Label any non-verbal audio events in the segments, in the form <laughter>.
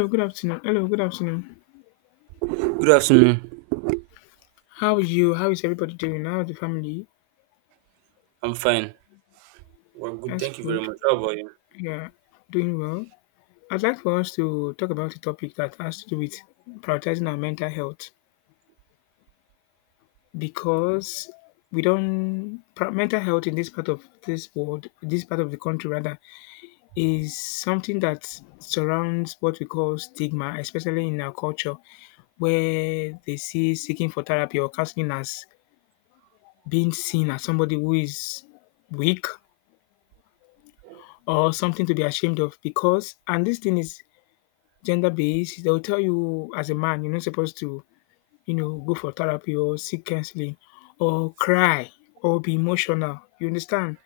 Hello, good afternoon. Hello, good afternoon. Good afternoon. How is you? How is everybody doing? How is the family? I'm fine. Well, good. That's Thank you very good. much. How about you? Yeah, doing well. I'd like for us to talk about a topic that has to do with prioritizing our mental health because we don't pri- mental health in this part of this world, this part of the country rather, is something that surrounds what we call stigma, especially in our culture, where they see seeking for therapy or counseling as being seen as somebody who is weak or something to be ashamed of because and this thing is gender based they'll tell you as a man you're not supposed to go for therapy or seek counseling or cry or be emotional, you understand.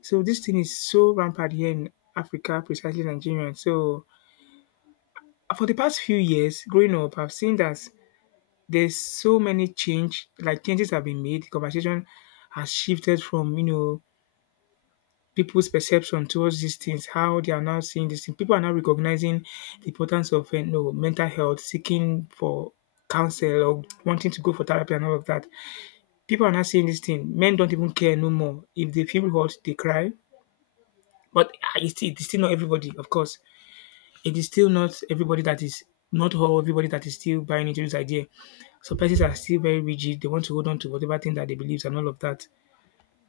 So this thing is so rampant here in Africa, precisely Nigeria. So for the past few years growing up I've seen that there's so many changes have been made. Conversation has shifted from people's perception towards these things, how they are now seeing these things. People are now recognizing the importance of mental health, seeking for counsel or wanting to go for therapy and all of that. People are now seeing this thing. Men don't even care no more. If they feel hurt, they cry. But ah, it's still not everybody, of course. It is still not everybody that is not all everybody that is still buying into this idea. So, persons are still very rigid. They want to hold on to whatever thing that they believe and all of that.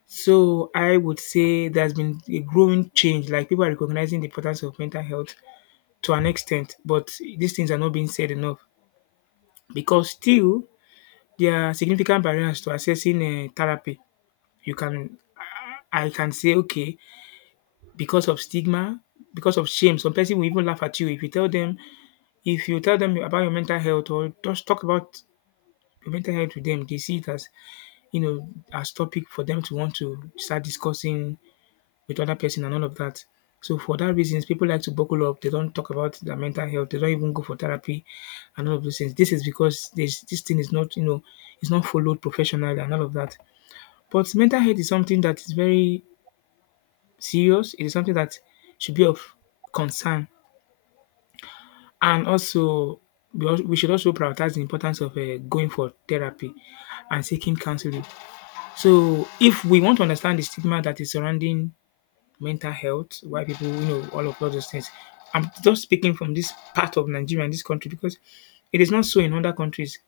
So I would say there's been a growing change. Like people are recognizing the importance of mental health to an extent, but these things are not being said enough because still there are significant barriers to accessing therapy. You can, I can say, okay, because of stigma, because of shame, some person will even laugh at you if you tell them. If you tell them about your mental health or just talk about your mental health with them, they see it as as topic for them to want to start discussing with other person and all of that. So for that reasons, people like to buckle up. They don't talk about their mental health. They don't even go for therapy and all of those things. This is because this thing is not, you know, it's not followed professionally and all of that. But mental health is something that is very serious. It is something that should be of concern. And also, we should also prioritize the importance of going for therapy and seeking counseling. So if we want to understand the stigma that is surrounding mental health, why people, you know, all of all those things. I'm just speaking from this part of Nigeria and this country because it is not so in other countries.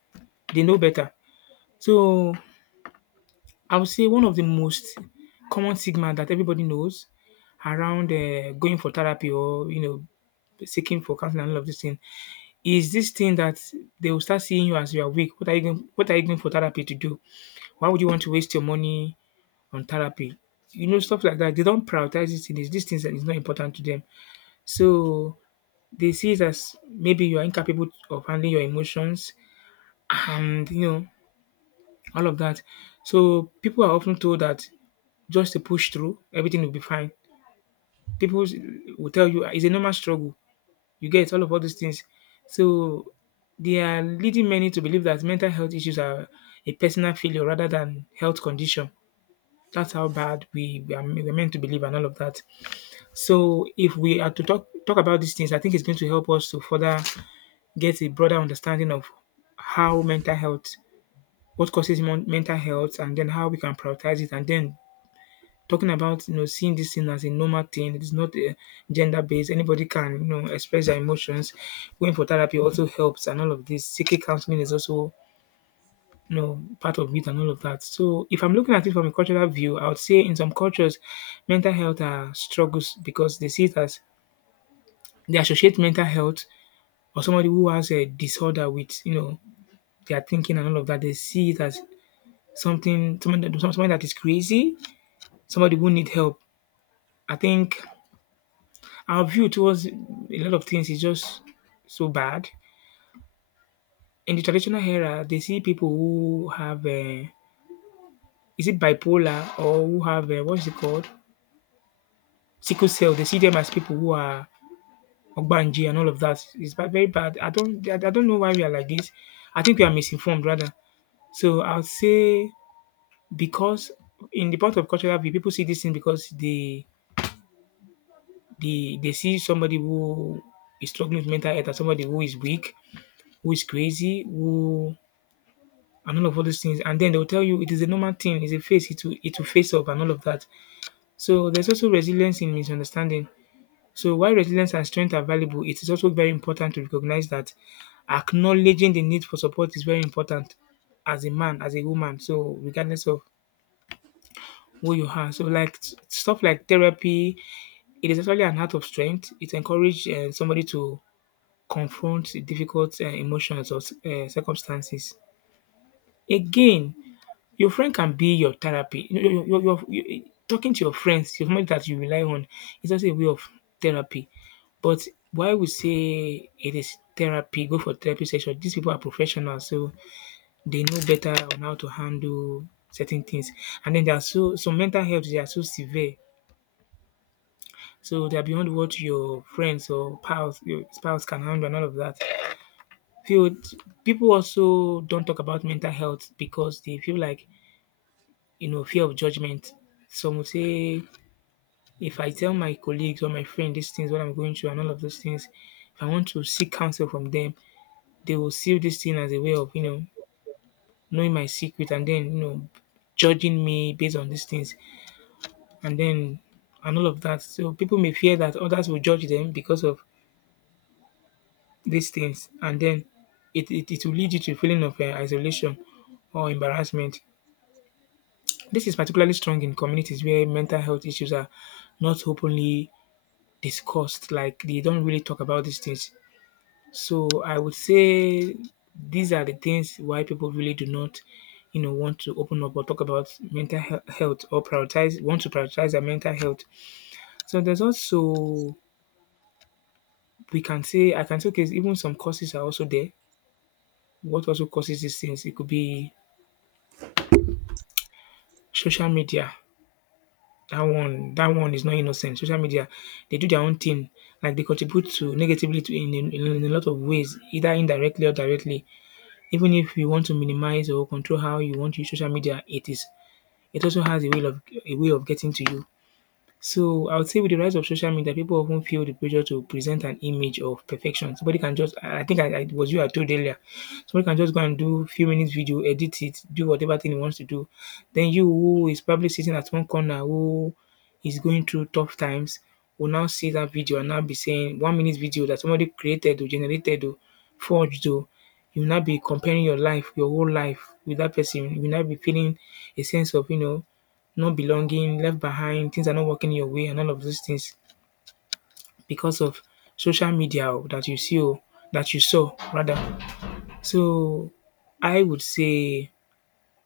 They know better. So I would say one of the most common stigma that everybody knows around going for therapy or seeking for counseling and all of this thing is this thing that they will start seeing you as you are weak. What are you going for therapy to do? Why would you want to waste your money on therapy? You know stuff like that. They don't prioritize these things. These things that is not important to them. So they see it as maybe you are incapable of handling your emotions and you know all of that. So people are often told that just to push through, everything will be fine. People s- will tell you, "Ah, it's a normal struggle. You get all of all these things." So they are leading many to believe that mental health issues are a personal failure rather than health condition. That's how bad we're meant to believe and all of that. So if we are to talk about these things, I think it's going to help us to further get a broader understanding of how mental health, what causes mental health, and then how we can prioritize it. And then talking about seeing this thing as a normal thing. It's not gender based. Anybody can express their emotions. Going for therapy also helps, and all of this. Seeking counseling is also part of it and all of that. So if I'm looking at it from a cultural view, I would say in some cultures mental health are struggles because they see it as they associate mental health or somebody who has a disorder with they are thinking and all of that. They see it as something somebody that is crazy, somebody who need help. I think our view towards a lot of things is just so bad. In the traditional era, they see people who have is it bipolar, or who have what's it called, sickle cell. They see them as people who are ogbanji and all of that. It's very bad. I don't know why we are like this. I think we are misinformed rather. So I'll say because in the part of cultural view, people see this thing because they they see somebody who is struggling with mental health as somebody who is weak, who is crazy, who and all of all those things. And then they'll tell you it is a normal thing, it's a face, it will face up and all of that. So there's also resilience in misunderstanding. So while resilience and strength are valuable, it is also very important to recognize that acknowledging the need for support is very important as a man, as a woman. So regardless of who you are, so like stuff like therapy, it is actually an act of strength. It encourages somebody to confront difficult emotions or circumstances. Again, your friend can be your therapy. Your talking to your friends, your family that you rely on is also a way of therapy. But why we say it is therapy, go for therapy session. These people are professionals, so they know better on how to handle certain things. And then there are some mental health they are so severe. So they are beyond what your friends or pals, your spouse can handle and all of that. Feel People also don't talk about mental health because they feel like fear of judgment. Some will say, if I tell my colleagues or my friend these things, what I'm going through, and all of those things, if I want to seek counsel from them, they will see this thing as a way of knowing my secret, and then judging me based on these things, and then and all of that. So people may fear that others will judge them because of these things, and then it will lead you to a feeling of isolation or embarrassment. This is particularly strong in communities where mental health issues are not openly discussed. Like they don't really talk about these things. So I would say these are the things why people really do not, you know, want to open up or talk about mental health, or prioritize want to prioritize their mental health. So there's also we can say I can say okay, even some causes are also there. What also causes these things? It could be social media. That one is not innocent. Social media, they do their own thing. Like they contribute to negatively to in a lot of ways, either indirectly or directly. Even if you want to minimize or control how you want to use social media, it is it also has a way of getting to you. So I would say with the rise of social media, people often feel the pressure to present an image of perfection. Somebody can just, I think I it was you I told earlier, somebody can just go and do few minutes video, edit it, do whatever thing he wants to do. Then you who is probably sitting at one corner, who is going through tough times, will now see that video and now be saying 1 minute video that somebody created or generated or forged or you will not be comparing your life, your whole life with that person. You will not be feeling a sense of, you know, not belonging, left behind, things are not working your way, and all of those things because of social media oh, that you see or that you saw rather. So I would say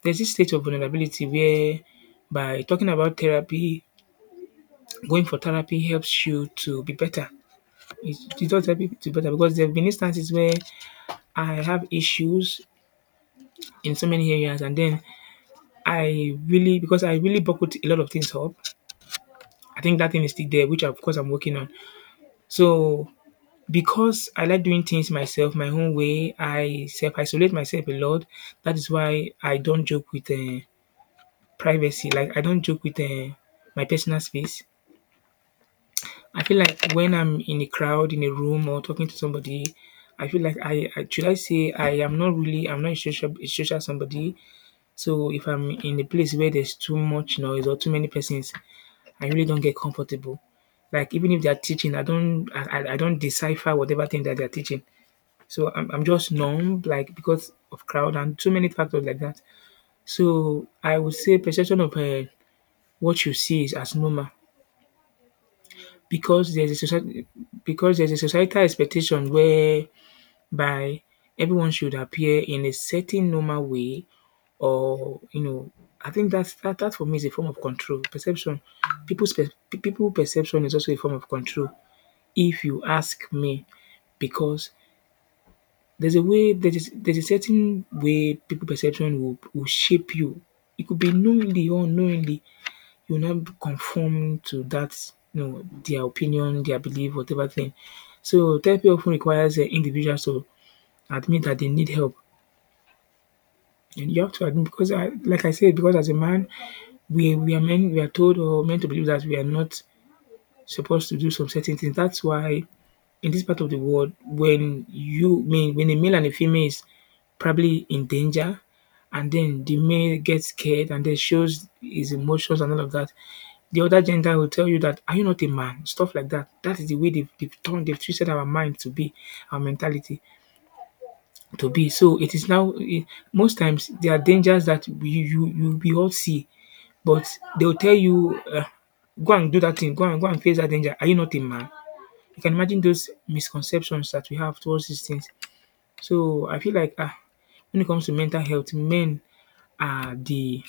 there's this state of vulnerability where by talking about therapy, going for therapy helps you to be better. It does help you to be better because there have been instances where I have issues in so many areas, and then I really buckled a lot of things up. I think that thing is still there, which of course I'm working on. So because I like doing things myself, my own way, I self-isolate myself a lot. That is why I don't joke with privacy. Like I don't joke with my personal space. I feel like when I'm in a crowd, in a room, or talking to somebody, I feel like I should I say I am not really I'm not a social somebody. So if I'm in a place where there's too much noise or too many persons, I really don't get comfortable. Like even if they are teaching, I don't decipher whatever thing that they are teaching. So I'm just numb, like, because of crowd and so many factors like that. So I would say perception of what you see is as normal, because there's a society because there's a societal expectation whereby everyone should appear in a certain normal way, or you know, I think that for me is a form of control. Perception, people perception is also a form of control. If you ask me, because there's a certain way people perception will shape you. It could be knowingly or unknowingly, you will not conform to that, you know, their opinion, their belief, whatever thing. So therapy often requires individuals to admit that they need help. And you have to admit because like I said, because as a man, we are told or meant to believe that we are not supposed to do some certain things. That's why in this part of the world, when you mean when a male and a female is probably in danger, and then the male gets scared and then shows his emotions and all of that, the other gender will tell you, that are you not a man, stuff like that. That is the way they've twisted our mind, to be our mentality to be. So it is now most times there are dangers that we you you we all see, but they'll tell you, go and do that thing, go and face that danger, are you not a man. You can imagine those misconceptions that we have towards these things. So I feel like when it comes to mental health, men are the,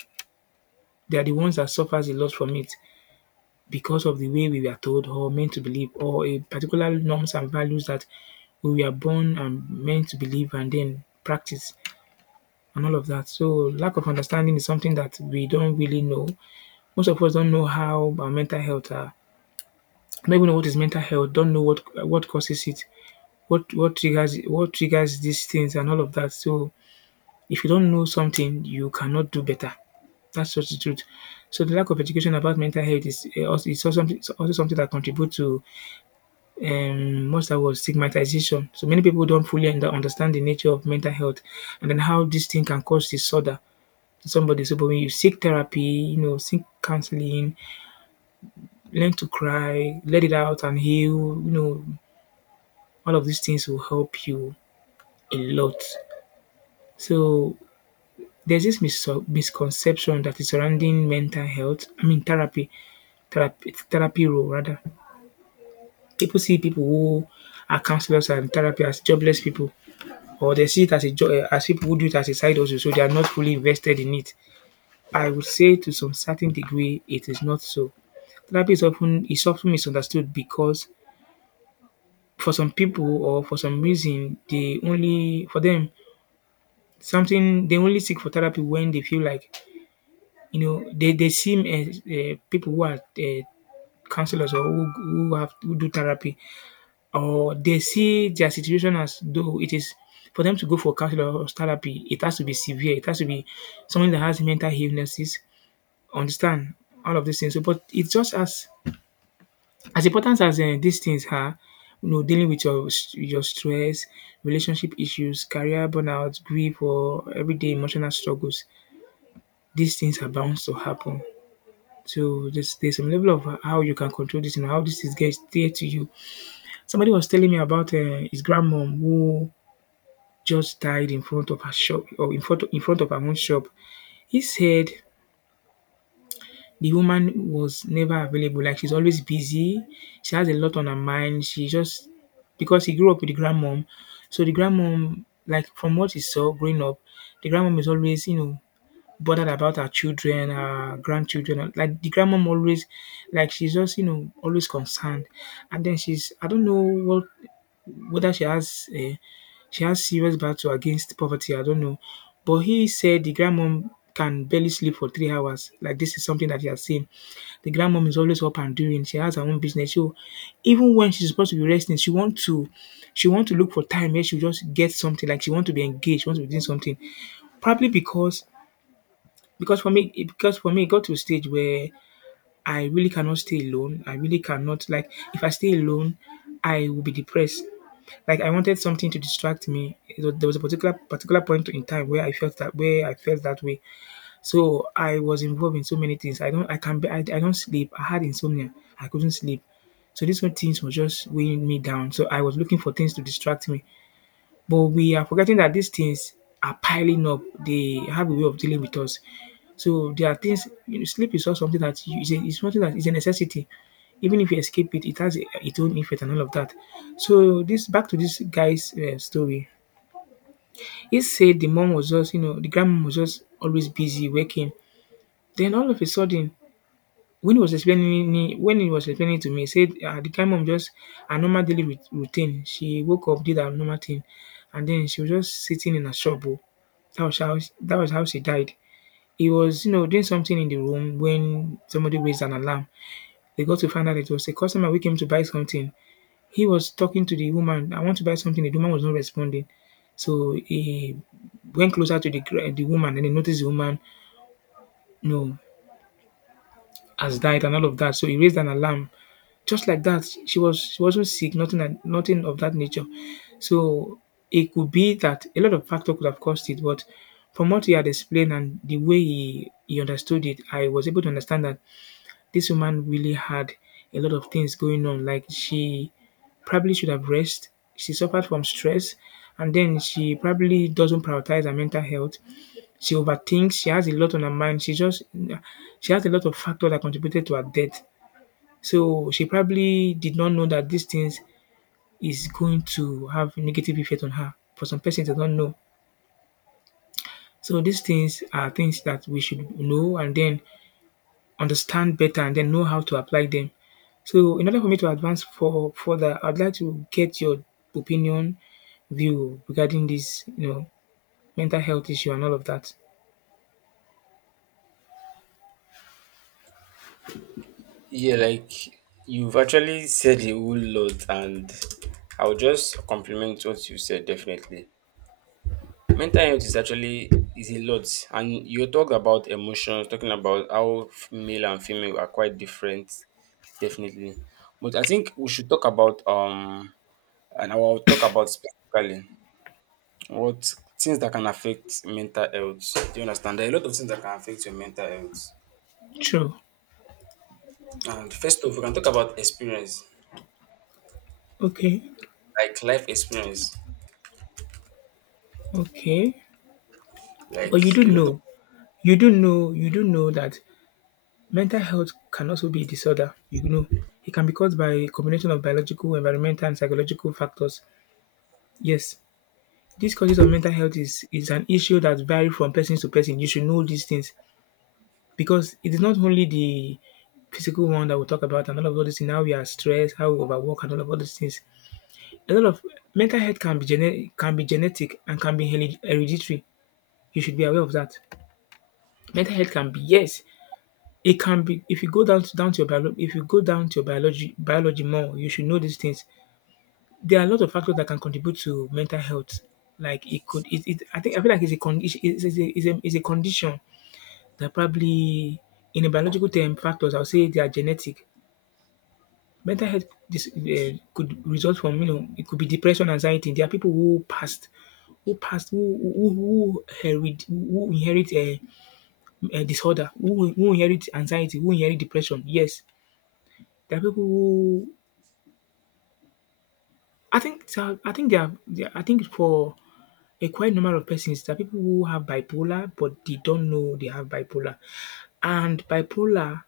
they are the ones that suffers a lot from it, because of the way we were told or meant to believe, or a particular norms and values that we were born and meant to believe and then practice, and all of that. So lack of understanding is something that we don't really know. Most of us don't know how our mental health are. Don't even know what is mental health. Don't know what causes it. What triggers these things and all of that. So if you don't know something, you cannot do better. That's just the truth. So the lack of education about mental health is also, is also something, it's also something that contributes to what's that word, stigmatization. So many people don't fully understand the nature of mental health and then how this thing can cause disorder to somebody. So but when you seek therapy, you know, seek counseling, learn to cry, let it out and heal, you know, all of these things will help you a lot. So there's this misconception that is surrounding mental health. I mean, therapy, therapy role rather. People see people who are counselors and therapy as jobless people, or they see it as a job, as people who do it as a side hustle, so they are not fully invested in it. I would say to some certain degree, it is not so. Therapy is often misunderstood because for some people or for some reason, they only seek for therapy when they feel like, you know, they see people who are counselors, or who do therapy, or they see their situation as though it is, for them to go for counselor or therapy, it has to be severe, it has to be someone that has mental illnesses, understand, all of these things. So but it's just as important as these things are, you know, dealing with your stress, relationship issues, career burnout, grief, or everyday emotional struggles. These things are bound to happen. So there's some level of how you can control this and how this is get there to you. Somebody was telling me about his grandmom who just died in front of her shop, or in front of her own shop. He said the woman was never available, like she's always busy. She has a lot on her mind. She just, because he grew up with the grandmom, so the grandmom, like from what he saw growing up, the grandmom is always, you know, bothered about her children, her grandchildren. Like the grandmom always, like she's just, you know, always concerned, and then she's, I don't know what, whether she has serious battle against poverty, I don't know. But he said the grandmom can barely sleep for 3 hours. Like this is something that he has seen. The grandmom is always up and doing. She has her own business. So even when she's supposed to be resting, she want to look for time where she just get something. Like she want to be engaged, she want to be doing something. Probably because because for me it got to a stage where I really cannot stay alone. I really cannot, like if I stay alone, I will be depressed. Like I wanted something to distract me. There was a particular point in time where I felt that where I felt that way. So I was involved in so many things. I don't sleep. I had insomnia. I couldn't sleep. So these were things were just weighing me down. So I was looking for things to distract me. But we are forgetting that these things are piling up. They have a way of dealing with us. So there are things. You know, sleep is not something that it's something that is a necessity. Even if you escape it, it has its own effect and all of that. So this, back to this guy's story. He said the mom was just, you know, the grandma was just always busy working. Then all of a sudden, when he was explaining to me, he said, ah, the kind mom just a normal daily routine. She woke up, did her normal thing, and then she was just sitting in a shop. Oh. That was how that was how she died. He was, you know, doing something in the room when somebody raised an alarm. They got to find out it was a customer who came to buy something. He was talking to the woman. I want to buy something. The woman was not responding. So he went closer to the woman, and he noticed the woman, you know, has died and all of that. So he raised an alarm. Just like that, she wasn't sick, nothing like nothing of that nature. So it could be that a lot of factor could have caused it, but from what he had explained and the way he understood it, I was able to understand that this woman really had a lot of things going on. Like she probably should have rest. She suffered from stress, and then she probably doesn't prioritize her mental health. She overthinks. She has a lot on her mind. She just, she has a lot of factors that contributed to her death. So she probably did not know that these things is going to have negative effect on her. For some persons, they don't know. So these things are things that we should know and then understand better and then know how to apply them. So in order for me to advance for further, I'd like to get your opinion, view regarding this, you know, mental health issue and all of that. Yeah, like you've actually said a whole lot, and I'll just compliment what you said definitely. Mental health is actually is a lot, and you talked about emotions, talking about how male and female are quite different, definitely. But I think we should talk about and I will talk about specifically what things that can affect mental health. Do you understand? There are a lot of things that can affect your mental health. True. And first off, we can talk about experience, Okay. like life experience, Okay. like But you do a lot of know, you do know that mental health can also be a disorder, you know. It can be caused by a combination of biological, environmental, and psychological factors. Yes, these causes of mental health is an issue that varies from person to person. You should know these things because it is not only the physical one that we talk about and all of all these things, how we are stressed, how we overwork, and all of all these things. A lot of mental health can be can be genetic and can be hereditary. You should be aware of that. Mental health can be, yes, it can be. If you go down to your biolo if you go down to your biology more, you should know these things. There are a lot of factors that can contribute to mental health. Like it could it, it I feel like it's a condition that probably, in a biological term factors, I'll say they are genetic. Mental health, this could result from, it could be depression, anxiety. There are people who inherit who inherit a disorder, who inherit anxiety, who inherit depression. Yes. There are people who, I think there are there I think, for a quite number of persons, there are people who have bipolar but they don't know they have bipolar. And bipolar,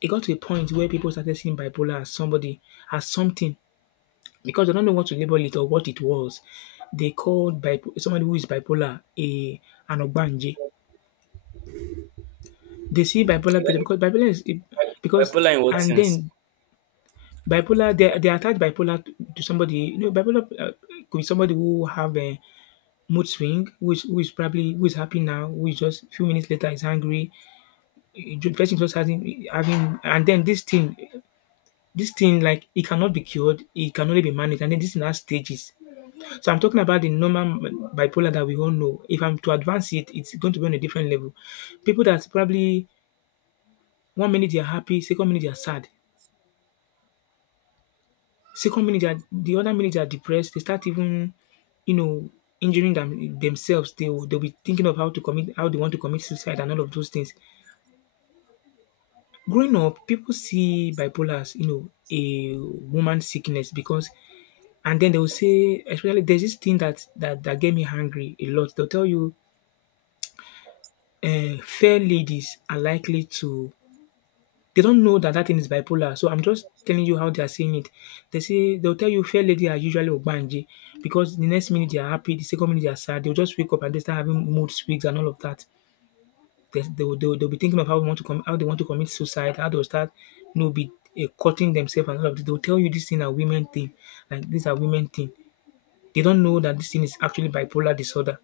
it got to a point where people started seeing bipolar as something, because they don't know what to label it or what it was. They called somebody who is bipolar a an ogbanje. They see bipolar person because bipolar like, because bipolar in what and sense? then bipolar, they attach bipolar to somebody. Bipolar, could be somebody who have a mood swing, who is happy now, who is just a few minutes later is angry. The person just and then this thing, like, it cannot be cured, it can only be managed, and then this thing has stages. So I'm talking about the normal bipolar that we all know. If I'm to advance it, it's going to be on a different level. People that probably one minute they're happy, second minute they're sad, the other minute they're depressed. They start even, you know, injuring themselves. They'll be thinking of how to commit, how they want to commit suicide, and all of those things. Growing up, people see bipolar as, a woman sickness, because, and then they will say, especially, there's this thing that get me hungry a lot. They'll tell you, fair ladies are likely to. They don't know that that thing is bipolar. So I'm just telling you how they are saying it. They'll tell you fair lady are usually ogbanje, because the next minute they are happy, the second minute they are sad. They'll just wake up and they start having mood swings and all of that. They'll be thinking of how they want to commit suicide, how they will start, you know, be cutting themselves and all of this. They'll tell you this thing are women thing, like these are women thing. They don't know that this thing is actually bipolar disorder.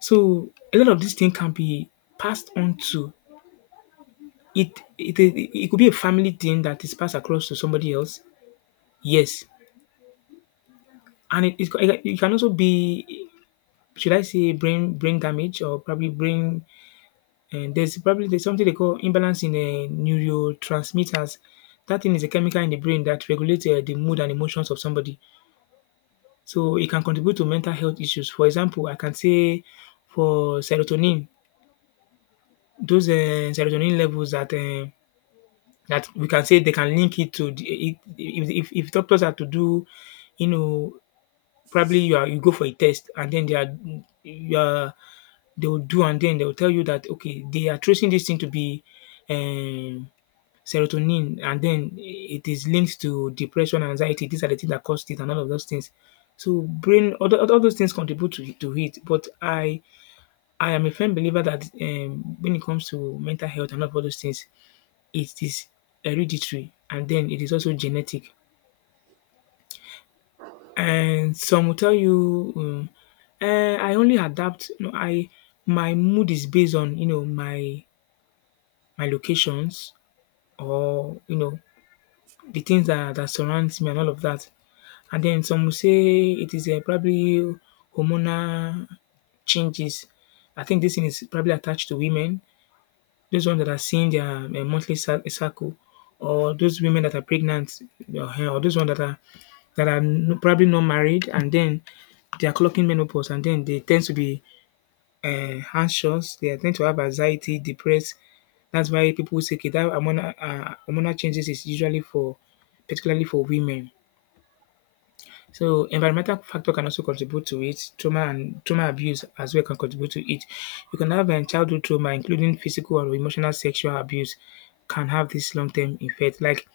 So a lot of this thing can be passed on to, it could be a family thing that is passed across to somebody else. Yes. And it can also be, should I say, brain damage, or probably brain And there's something they call imbalance in, neurotransmitters. That thing is a chemical in the brain that regulates, the mood and emotions of somebody. So it can contribute to mental health issues. For example, I can say, for serotonin, those, serotonin levels that, that we can say, they can link it to the, it, if doctors are to do, you know, probably you are, you go for a test, and then they are, you are they will do, and then they will tell you that, okay, they are tracing this thing to be, Um, serotonin, and then it is linked to depression and anxiety. These are the things that cause it and all of those things. So brain, all those things contribute to it. But I am a firm believer that, when it comes to mental health and all of those things, it is hereditary, and then it is also genetic. And some will tell you, I only adapt. You know, I My mood is based on, my locations, or, the things that surrounds me and all of that. And then some will say it is, probably hormonal changes. I think this thing is probably attached to women, those ones that are seeing their, monthly cycle, or those women that are pregnant, or, or those ones that are, that are probably not married, and then they are clocking menopause, and then they tend to be, anxious. They tend to have anxiety, depressed. That's why people say, okay, that hormonal, hormonal changes is usually for, particularly for women. So environmental factor can also contribute to it. Trauma and trauma abuse as well can contribute to it. You can have, childhood trauma, including physical or emotional sexual abuse, can have this long term effect. Like,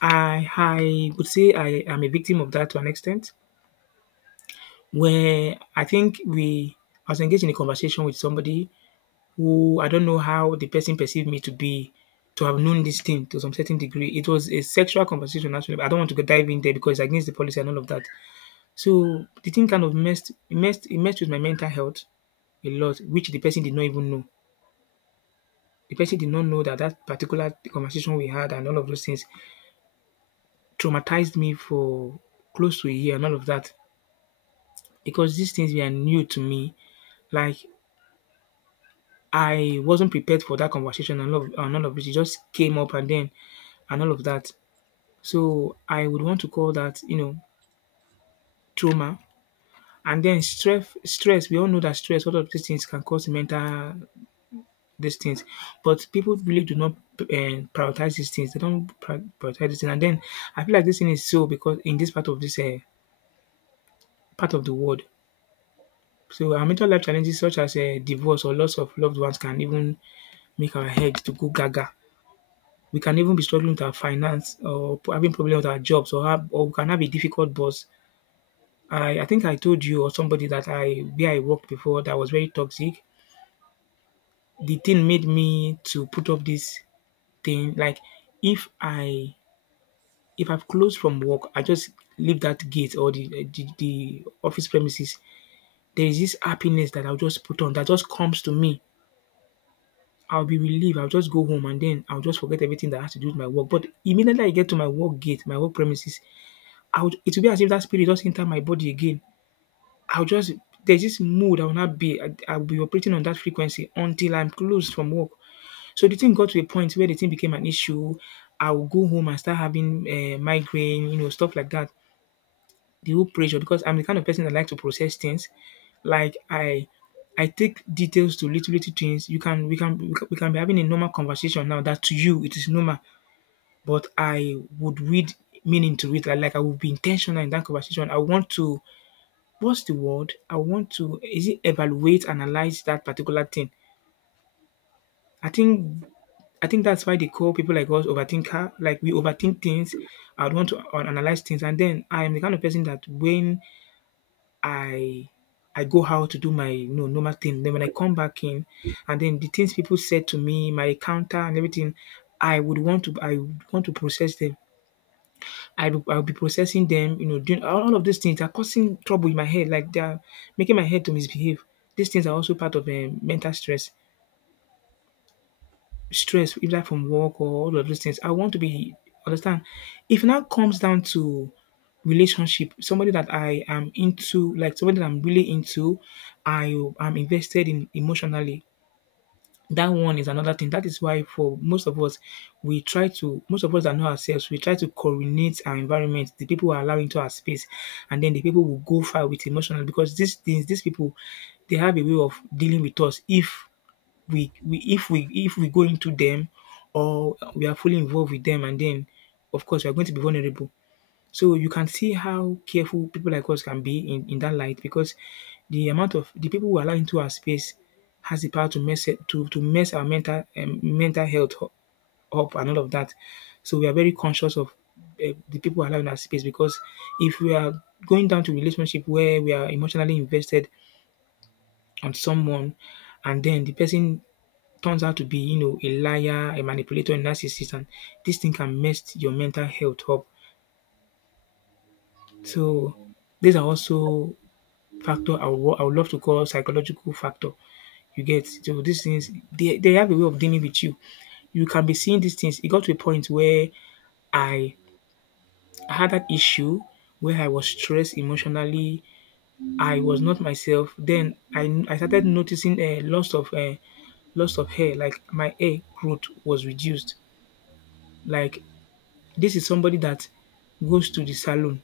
I would say I am a victim of that to an extent. Where I think I was engaged in a conversation with somebody who, I don't know how the person perceived me to be, to have known this thing to some certain degree. It was a sexual conversation, actually, but I don't want to go dive in there because it's against the policy and all of that. So the thing kind of messed with my mental health a lot, which the person did not even know. The person did not know that that particular conversation we had and all of those things traumatized me for close to a year and all of that, because these things were new to me. Like, I wasn't prepared for that conversation and and all of it. It just came up, and then and all of that. So I would want to call that, trauma. And then stress, stress. We all know that stress, all of these things, can cause mental these things. But people really do not, prioritize these things. They don't prioritize these things. And then I feel like this thing is so, because in this part of the world, so our mental life challenges, such as, divorce or loss of loved ones, can even make our heads to go gaga. We can even be struggling with our finance, or having problems with our jobs, or we can have a difficult boss. I think I told you or somebody that I where I worked before, that was very toxic. The thing made me to put up this thing like, if I if I've closed from work, I just leave that gate or the office premises. There is this happiness that I'll just put on, that just comes to me. I'll be relieved. I'll just go home, and then I'll just forget everything that has to do with my work. But immediately I get to my work gate, my work premises, I would it will be as if that spirit just enter my body again. I'll just There's this mood, I will not be, I'll be operating on that frequency until I'm closed from work. So the thing got to a point where the thing became an issue. I will go home and start having, migraine, stuff like that. The whole pressure, because I'm the kind of person that like to process things. Like, I take details to little little things. You can, we can be having a normal conversation now that to you it is normal, but I would read meaning to it. Like, I would be intentional in that conversation. I want to, what's the word? I want to, is it evaluate, analyze that particular thing. I think I think that's why they call people like us overthinker. Like, we overthink things. I would want to, analyze things, and then I am the kind of person that when I I go out to do my, normal thing. Then when I come back in, and then the things people said to me, my encounter and everything, I would want to process them. I will be processing them. Doing all of these things are causing trouble in my head. Like, they are making my head to misbehave. These things are also part of mental stress, either from work or all of those things. I want to be understand. If it now comes down to relationship, somebody that I am into, like somebody that I'm really into, I am invested in emotionally. That one is another thing. That is why for most of us, we try to most of us that know ourselves, we try to coordinate our environment, the people we are allowing into our space, and then the people will go far with emotional, because these things, these people, they have a way of dealing with us if we go into them, or we are fully involved with them, and then of course we are going to be vulnerable. So you can see how careful people like us can be in that light, because the amount of the people who allow into our space has the power to mess it, to mess our mental health up and all of that. So we are very conscious of the people allowed in our space, because if we are going down to relationship where we are emotionally invested on someone, and then the person turns out to be, you know, a liar, a manipulator, a narcissist, and this thing can mess your mental health up. So these are also factor I would love to call psychological factor. You get. So these things they have a way of dealing with you. You can be seeing these things. It got to a point where I had that issue where I was stressed emotionally. I was not myself. Then I started noticing a loss of loss of hair. Like my hair growth was reduced. Like, this is somebody that goes to the salon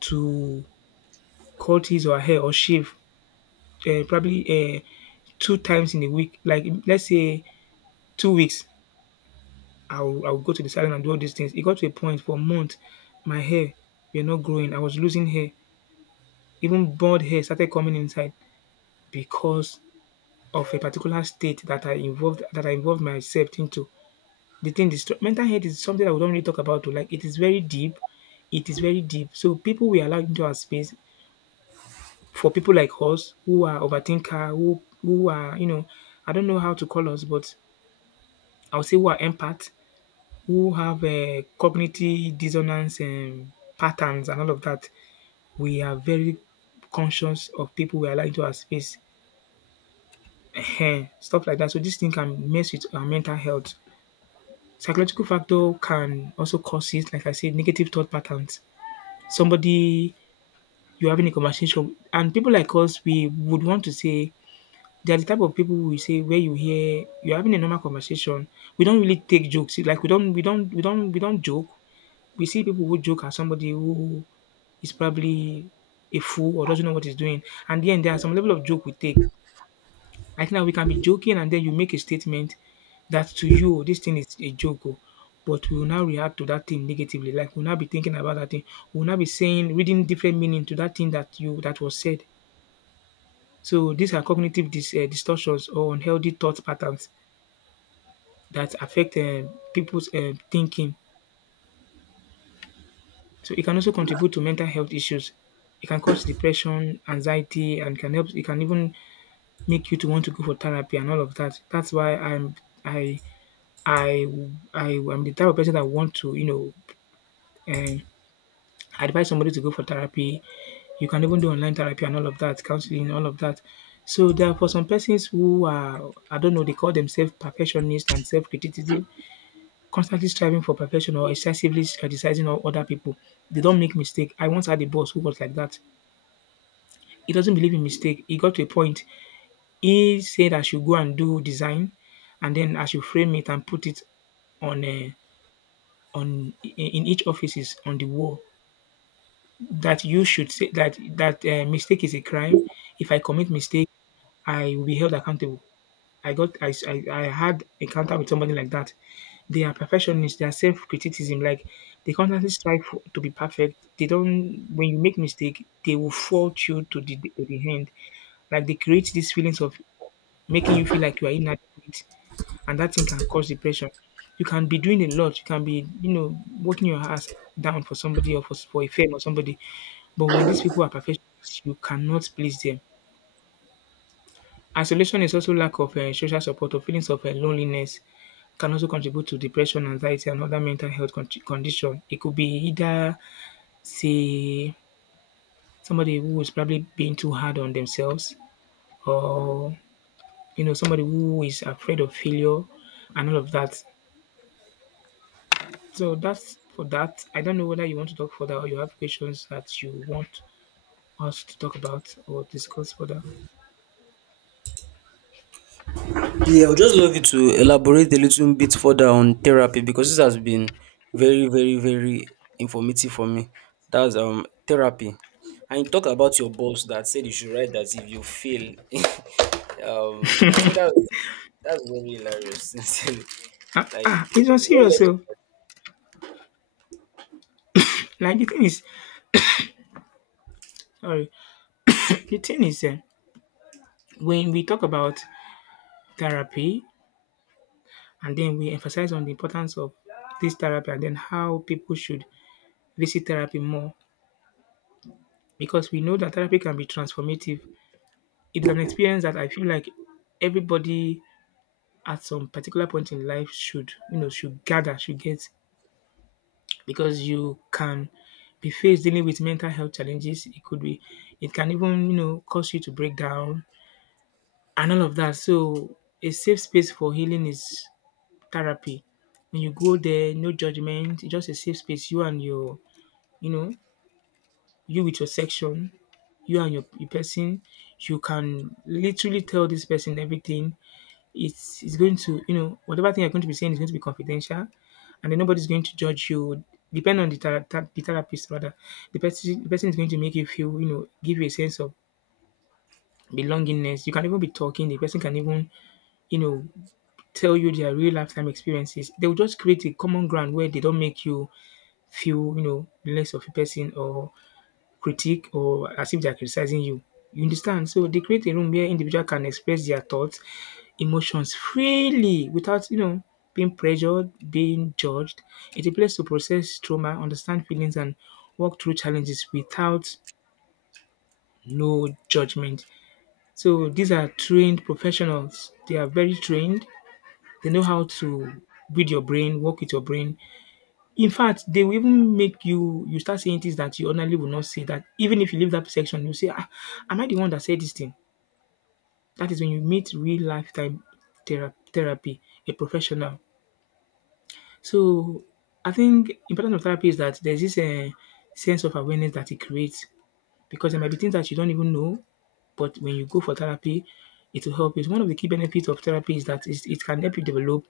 to cut his or her hair or shave, probably, um 2 times in a week. Like, let's say 2 weeks I will go to the salon and do all these things. It got to a point for months my hair were not growing. I was losing hair. Even bald hair started coming inside because of a particular state that I involved myself into. The thing is, mental health is something that we don't really talk about oh. Like, it is very deep. It is very deep. So, people we allow into our space, for people like us who are overthinker, who are I don't know how to call us, but I'll say who are empath, who have a cognitive dissonance and patterns and all of that. We are very conscious of people we allow into our space, Ehen, stuff like that. So this thing can mess with our mental health. Psychological factor can also cause it, like I said, negative thought patterns. Somebody you're having a conversation, and people like us, we would want to say, they are the type of people who will say, where you hear you're having a normal conversation, we don't really take jokes. Like, we don't joke. We see people who joke as somebody who is probably a fool or doesn't know what he's doing. And then there are some level of joke we take. Like, now we can be joking and then you make a statement that, to you, "Oh, this thing is a joke, oh." But we will now react to that thing negatively. Like, we'll now be thinking about that thing. We'll now be saying reading different meaning to that thing that you that was said. So these are cognitive distortions or unhealthy thought patterns that affect people's thinking. So it can also contribute to mental health issues. It can cause depression, anxiety, and can help. It can even make you to want to go for therapy and all of that. That's why I'm I I I am the type of person that want to know um, advise somebody to go for therapy. You can even do online therapy and all of that, counseling, all of that. So there are, for some persons who are, I don't know, they call themselves perfectionists and self criticism, constantly striving for perfection or excessively criticizing other people. They don't make mistake. I once had a boss who was like that. He doesn't believe in mistake. He got to a point. He said I should go and do design, and then I should frame it and put it on a, on in each offices on the wall, that you should say that mistake is a crime. If I commit mistake, I will be held accountable. I got I had encounter with somebody like that. They are perfectionists. They are self criticism. Like, they constantly strive for, to be perfect. They don't. When you make mistake, they will fault you to the end. Like, they create these feelings of making you feel like you are inadequate, and that thing can cause depression. You can be doing a lot. You can be, you know, working your ass down for somebody or for a fame or somebody. But when these people are perfectionists, you cannot please them. Isolation is also lack of social support, or feelings of loneliness, can also contribute to depression, anxiety and other mental health condition. It could be, either say somebody who is probably being too hard on themselves, or, you know, somebody who is afraid of failure and all of that. So that's for that. I don't know whether you want to talk further or you have questions that you want us to talk about or discuss further. Yeah, I would just love you to elaborate a little bit further on therapy because this has been very, very, very informative for me. That's therapy. And you talk about your boss that said you should write that if you fail. <laughs> I think that was, that's very hilarious, <laughs> sincerely. Ah, Like, ah, it's on serious. So, like, the thing is, sorry. The thing is, when we talk about therapy, and then we emphasize on the importance of this therapy and then how people should visit therapy more, because we know that therapy can be transformative. It is an experience that I feel like everybody at some particular point in life should, you know, should gather, should get, because you can be faced dealing with mental health challenges. It could be, it can even, you know, cause you to break down and all of that. So, a safe space for healing is therapy. When you go there, no judgment, it's just a safe space. You and your, you know, you with your section, you and your person, you can literally tell this person everything. It's going to, you know, whatever thing you're going to be saying is going to be confidential, and then nobody's going to judge you. Depend on the, the therapist rather. The person is going to make you feel, you know, give you a sense of belongingness. You can even be talking. The person can even, you know, tell you their real lifetime experiences. They will just create a common ground where they don't make you feel, you know, less of a person or critique, or as if they are criticizing you. You understand? So they create a room where individual can express their thoughts, emotions freely without, you know, being pressured, being judged. It's a place to process trauma, understand feelings, and work through challenges without no judgment. So these are trained professionals. They are very trained. They know how to read your brain, work with your brain. In fact, they will even make you start saying things that you ordinarily would not say, that even if you leave that section, you say, ah, am I the one that said this thing? That is when you meet real lifetime therapy, a professional. So, I think importance of therapy is that there's this sense of awareness that it creates, because there might be things that you don't even know, but when you go for therapy, it will help. It's one of the key benefits of therapy is that it's, it can help you develop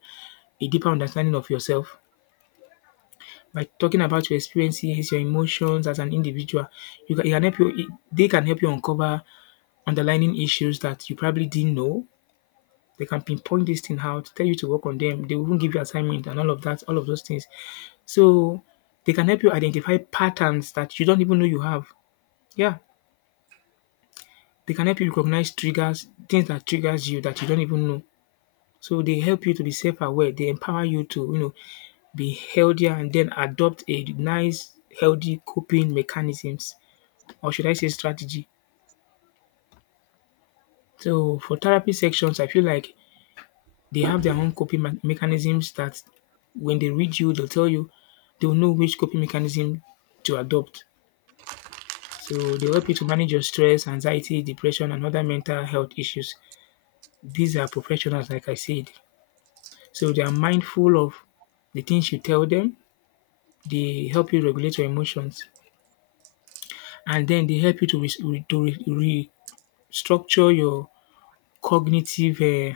a deeper understanding of yourself. By talking about your experiences, your emotions as an individual, you can, it can help you. It, they can help you uncover underlying issues that you probably didn't know. They can pinpoint this thing out, tell you to work on them. They will even give you assignment and all of that, all of those things. So they can help you identify patterns that you don't even know you have. Yeah, they can help you recognize triggers, things that triggers you that you don't even know. So they help you to be self-aware. They empower you to, you know, be healthier and then adopt a nice, healthy coping mechanisms, or should I say strategy. So for therapy sections, I feel like they have their own coping mechanisms that when they read you, they'll tell you, they'll know which coping mechanism to adopt. So they'll help you to manage your stress, anxiety, depression, and other mental health issues. These are professionals, like I said. So they are mindful of the things you tell them. They help you regulate your emotions, and then they help you to restructure your cognitive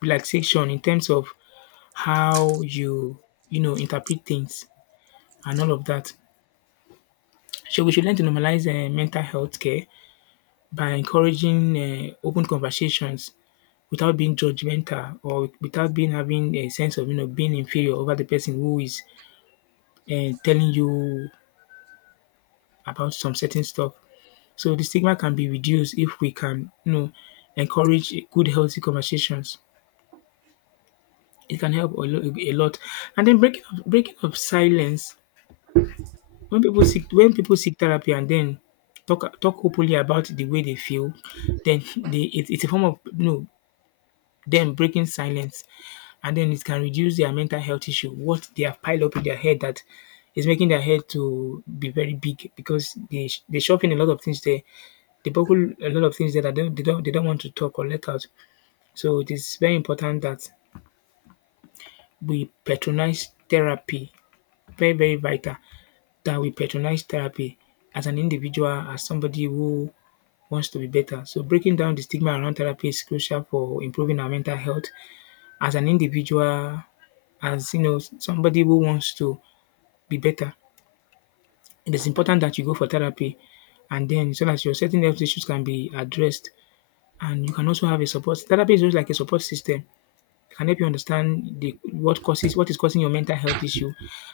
relaxation, in terms of how you, you know, interpret things and all of that. So we should learn to normalize mental health care by encouraging open conversations, without being judgmental, or without being having a sense of, you know, being inferior over the person who is telling you about some certain stuff. So the stigma can be reduced if we can, you know, encourage good healthy conversations. It can help a, a lot. And then breaking of silence. When people seek, when people seek therapy, and then talk openly about the way they feel, then they it it's a form of, you know, them breaking silence, and then it can reduce their mental health issue, what they have piled up in their head that is making their head to be very big because they shove in a lot of things there. They buckle a lot of things there that they don't want to talk or let out. So it is very important that we patronize therapy. Very, very vital that we patronize therapy as an individual, as somebody who wants to be better. So breaking down the stigma around therapy is crucial for improving our mental health as an individual, as, you know, somebody who wants to be better. It is important that you go for therapy, and then so that your certain health issues can be addressed, and you can also have a support. Therapy is just like a support system. It can help you understand the what causes, what is causing your mental health issue,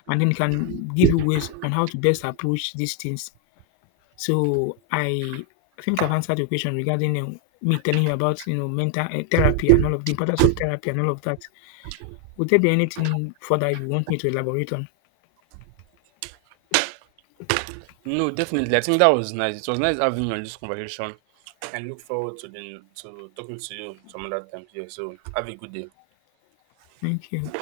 and then it can give you ways on how to best approach these things. So I think I've answered your question regarding me telling you about, you know, mental therapy and all of the importance of therapy and all of that. Would there be anything further you want me to elaborate on? no, definitely. I think that was nice. It was nice having you on this conversation. I look forward to the to talking to you some other time. Yeah. So have a good day. Thank you.